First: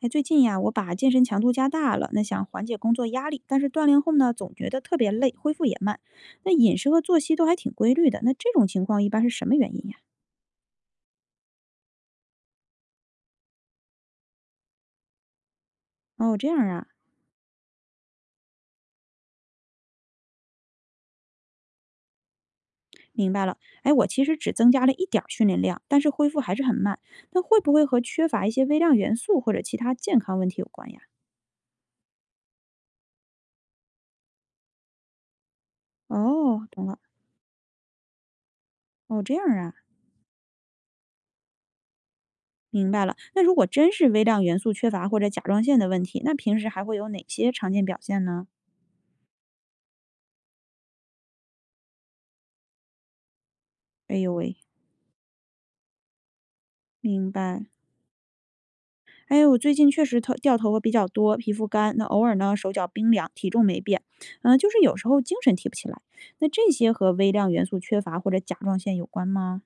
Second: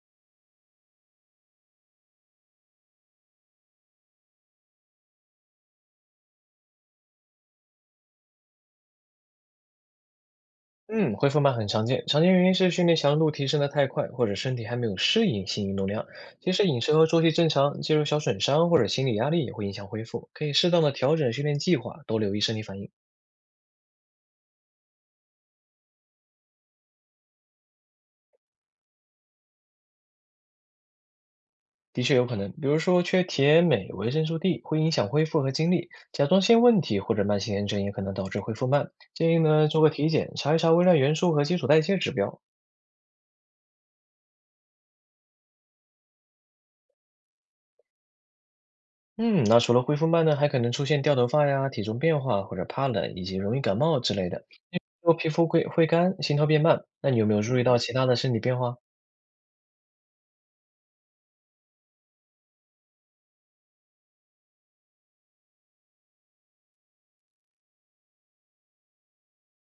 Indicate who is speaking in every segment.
Speaker 1: 哎，最近呀，我把健身强度加大了，那想缓解工作压力，但是锻炼后呢，总觉得特别累，恢复也慢。那饮食和作息都还挺规律的，那这种情况一般是什么原因呀？
Speaker 2: 嗯，恢复慢很常见，常见原因是训练强度提升的太快，或者身体还没有适应新运动量。
Speaker 1: 哦，这
Speaker 2: 其
Speaker 1: 样
Speaker 2: 实饮
Speaker 1: 啊，
Speaker 2: 食和作息正常，肌肉小损伤或者心理压力也会影响恢复，可以适当的调整训练计划，多留意身体反应。
Speaker 1: 明白了。哎，我其实只增加了一点儿训练量，但是恢复还是很慢。那会不会和缺乏一些微量元素或者其他健康问题有关呀？
Speaker 2: 的确有可能，比如说缺铁、镁、维生素 D 会影响恢复和精力，甲状腺
Speaker 1: 哦，
Speaker 2: 问
Speaker 1: 懂了。
Speaker 2: 题或者慢性炎症也可能导致恢复慢。
Speaker 1: 哦，
Speaker 2: 建
Speaker 1: 这
Speaker 2: 议
Speaker 1: 样
Speaker 2: 呢
Speaker 1: 啊，
Speaker 2: 做个体检，查一查微量元素和基础代谢指标。
Speaker 1: 明白了。那如果真是微量元素缺乏或者甲状腺的问题，那平时还会有哪些常见表现呢？
Speaker 2: 嗯，那除了恢复慢呢，还可能出现掉头发呀、体重变化或者怕冷以及容易感冒之
Speaker 1: 哎
Speaker 2: 类
Speaker 1: 呦
Speaker 2: 的。
Speaker 1: 喂，
Speaker 2: 如果皮肤会干，心跳变慢，那你有
Speaker 1: 明
Speaker 2: 没有注意
Speaker 1: 白。
Speaker 2: 到其他的身体变化？
Speaker 1: 哎，我最近确实头掉头发比较多，皮肤干，那偶尔呢手脚冰凉，体重没变，嗯、就是有时候精神提不起来。那这些和微量元素缺乏或者甲状腺有关吗？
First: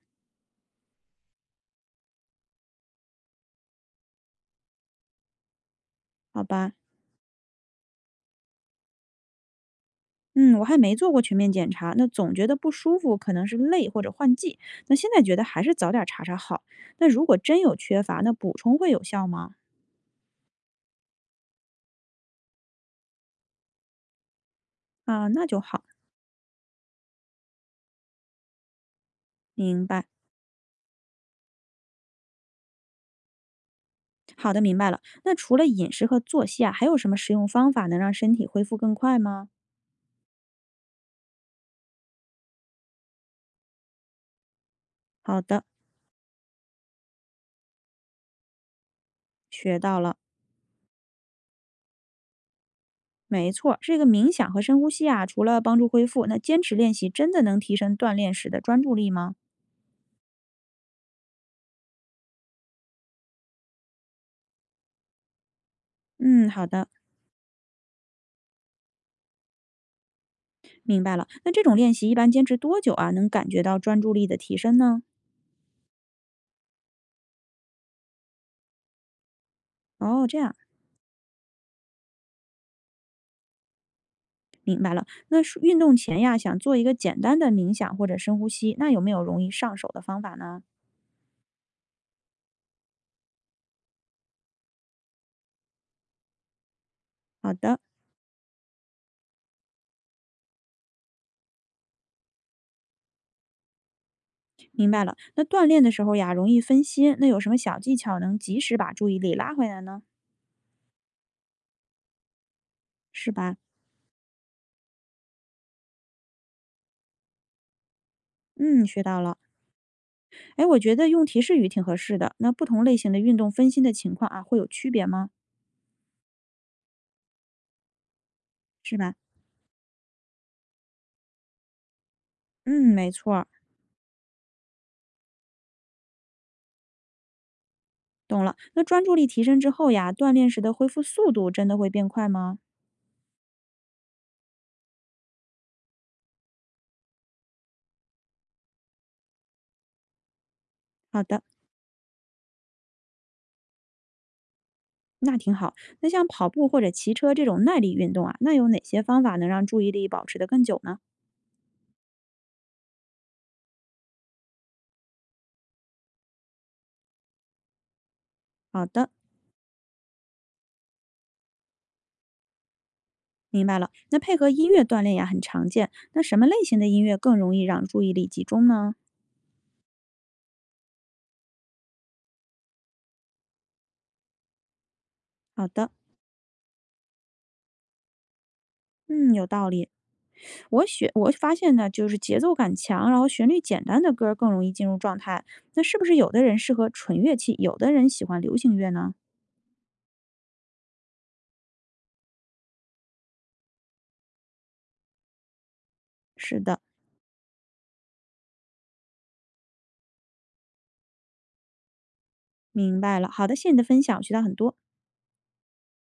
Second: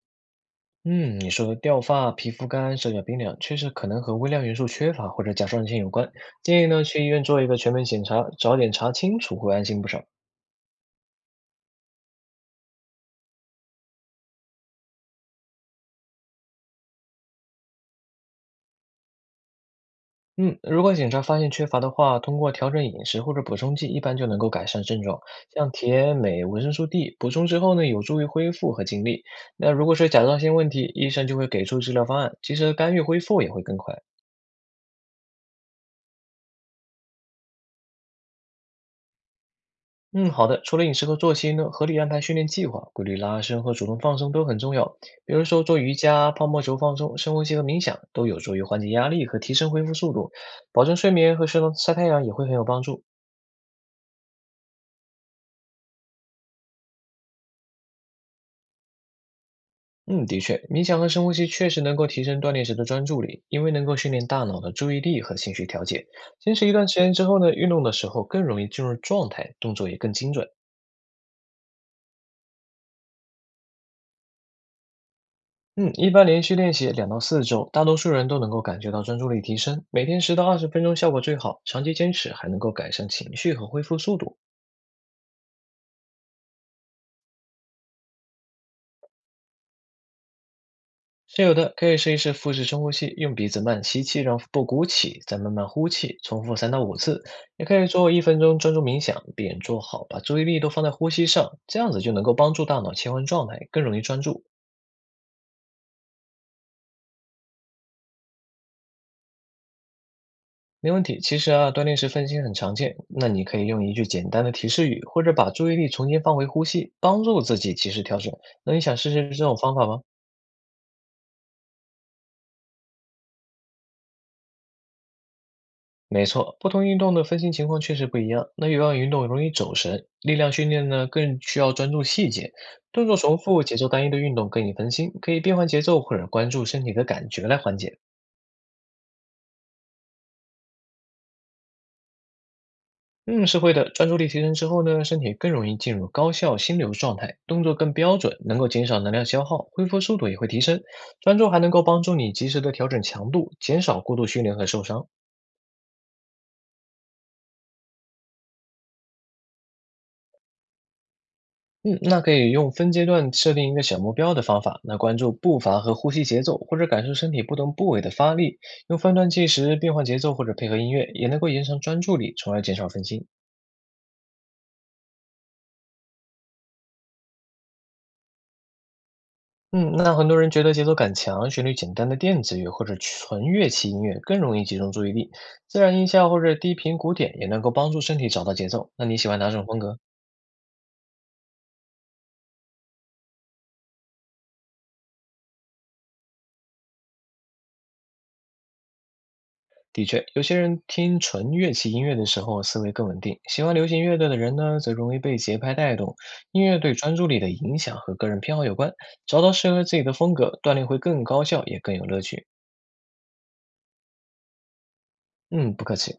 Speaker 2: 嗯，你说的掉发、皮肤干、手脚冰凉，确实可能和微量元素缺乏或者甲状腺有关。
Speaker 1: 好
Speaker 2: 建议
Speaker 1: 吧，
Speaker 2: 呢去医院做一个全面检查，早点查清楚会安心不少。
Speaker 1: 嗯，我还没做过全面检查，那总觉得不舒服，可能是累或者换季。那现在觉得还是早点查查好。那如果真有缺乏，那补充会有效吗？
Speaker 2: 嗯，如果检查发现缺乏的话，通过调整饮食或者补充剂，一般就能够改善症状。
Speaker 1: 啊，那就
Speaker 2: 像
Speaker 1: 好，
Speaker 2: 铁、镁、维生素 D 补充之后呢，有助于恢复和精力。那如
Speaker 1: 明
Speaker 2: 果
Speaker 1: 白。
Speaker 2: 是甲状腺问题，医生就会给出治疗方案，及时干预恢复也会更快。
Speaker 1: 好的，明白了。那除了饮食和作息啊，还有什么食用方法能让身体恢复更快吗？
Speaker 2: 嗯，好的。除了饮食和作息呢，合理安排训练计划，规律拉伸和主动放松都很重要。比
Speaker 1: 好
Speaker 2: 如说
Speaker 1: 的，
Speaker 2: 做瑜伽、泡沫轴放松、深呼吸和冥想，都有助于缓解压力和提升
Speaker 1: 学
Speaker 2: 恢复
Speaker 1: 到
Speaker 2: 速
Speaker 1: 了。
Speaker 2: 度。保证睡眠和适当晒太阳也会很有帮助。
Speaker 1: 没错这个冥想和深呼吸啊，除了帮助恢复，那坚持练习真的能提升锻炼时的专注力吗？
Speaker 2: 嗯，的确，冥想和深呼吸确实能够提升锻炼时的专注力，因为能够训练大脑的注意力和情绪调节。
Speaker 1: 嗯，
Speaker 2: 坚
Speaker 1: 好
Speaker 2: 持一段
Speaker 1: 的，
Speaker 2: 时间之后呢，运动的时候更容易进入状态，动作也更精准。
Speaker 1: 明白了。那这种练习一般坚持多久啊，能感觉到专注力的提升呢？
Speaker 2: 嗯，一般连续练习2到4周，大多数人都能够感觉到专注力提升。每天
Speaker 1: 哦，
Speaker 2: 十
Speaker 1: 这
Speaker 2: 到
Speaker 1: 样
Speaker 2: 二十分钟效果最好，长期坚持还能够改善情绪和恢复速度。
Speaker 1: 明白了。那是运动前呀，想做一个简单的冥想或者深呼吸，那有没有容易上手的方法呢？
Speaker 2: 是有的，可以试一试腹式深呼吸，用鼻子慢吸气，让腹部鼓起，再慢慢呼气，重复3到5次。
Speaker 1: 好
Speaker 2: 也可
Speaker 1: 的，
Speaker 2: 以做1分钟专注冥想，闭眼坐好，把注意力都放在呼吸上，这样子就能够帮助大脑切换状态，更容易专注。
Speaker 1: 明白了。那锻炼的时候呀，容易分心，那有什么小技巧能及时把注意力拉回来呢？
Speaker 2: 没问题，其实啊，锻炼时分心很常见，那
Speaker 1: 是
Speaker 2: 你
Speaker 1: 吧？
Speaker 2: 可以用一句简单的提示语，或者把注意力重新放回呼吸，帮助自己及时调整。那你
Speaker 1: 嗯，
Speaker 2: 想
Speaker 1: 学
Speaker 2: 试
Speaker 1: 到
Speaker 2: 试
Speaker 1: 了。
Speaker 2: 这种方法吗？
Speaker 1: 哎，我觉得用提示语挺合适的。那不同类型的运动分心的情况啊，会有区别吗？
Speaker 2: 没错，不同运动的分心情况确实不一样。那有
Speaker 1: 是
Speaker 2: 氧运
Speaker 1: 吧？
Speaker 2: 动容易走神，力量训练呢更需要专注细节，
Speaker 1: 嗯，
Speaker 2: 动
Speaker 1: 没
Speaker 2: 作
Speaker 1: 错
Speaker 2: 重
Speaker 1: 儿，
Speaker 2: 复、节奏单一的运动更易分心，可以变换节奏或者关注身体的感觉来缓解。
Speaker 1: 懂了。那专注力提升之后呀，锻炼时的恢复速度真的会变快吗？
Speaker 2: 嗯，是会的。专注力提升之后呢，身体更容易进入高效心流状态，动作更标准，能够减少能量消耗，恢复速度也会提升。
Speaker 1: 好
Speaker 2: 专
Speaker 1: 的，
Speaker 2: 注还能够帮助你及时的调整强度，减少过度训练和受伤。
Speaker 1: 那挺好。那像跑步或者骑车这种耐力运动啊，那有哪些方法能让注意力保持得更久呢？
Speaker 2: 嗯，那可以用分阶段设定一个小目标的方法，那关注步伐和呼吸节奏，或者感受身体不同部位的发力，
Speaker 1: 好
Speaker 2: 用
Speaker 1: 的，
Speaker 2: 分段计时变换节奏或者配合音乐，也能够延长专注力，从而减少分心。
Speaker 1: 明白了。那配合音乐锻炼呀，很常见。那什么类型的音乐更容易让注意力集中呢？
Speaker 2: 嗯，那很多人觉得节奏感强、旋律简单的电子乐或者纯乐器音乐更容易集中注意力，
Speaker 1: 好
Speaker 2: 自
Speaker 1: 的，
Speaker 2: 然音效或者低频鼓点也能够帮助身体找到节奏。那你喜
Speaker 1: 嗯，
Speaker 2: 欢
Speaker 1: 有
Speaker 2: 哪种
Speaker 1: 道
Speaker 2: 风
Speaker 1: 理。
Speaker 2: 格？
Speaker 1: 我发现呢，就是节奏感强，然后旋律简单的歌儿更容易进入状态。那是不是有的人适合纯乐器，有的人喜欢流行乐呢？
Speaker 2: 的确，有些人听纯乐器音乐的时候思维更稳定，喜欢流行乐队的人呢，则容易被节拍带动。
Speaker 1: 是
Speaker 2: 音
Speaker 1: 的，
Speaker 2: 乐对专注力的影响和个人偏好有关，找到适合自己的风格，锻炼会更高效，也更有乐趣。
Speaker 1: 明白了。好的，谢谢你的分享，我学到很多。
Speaker 2: 嗯，不客气。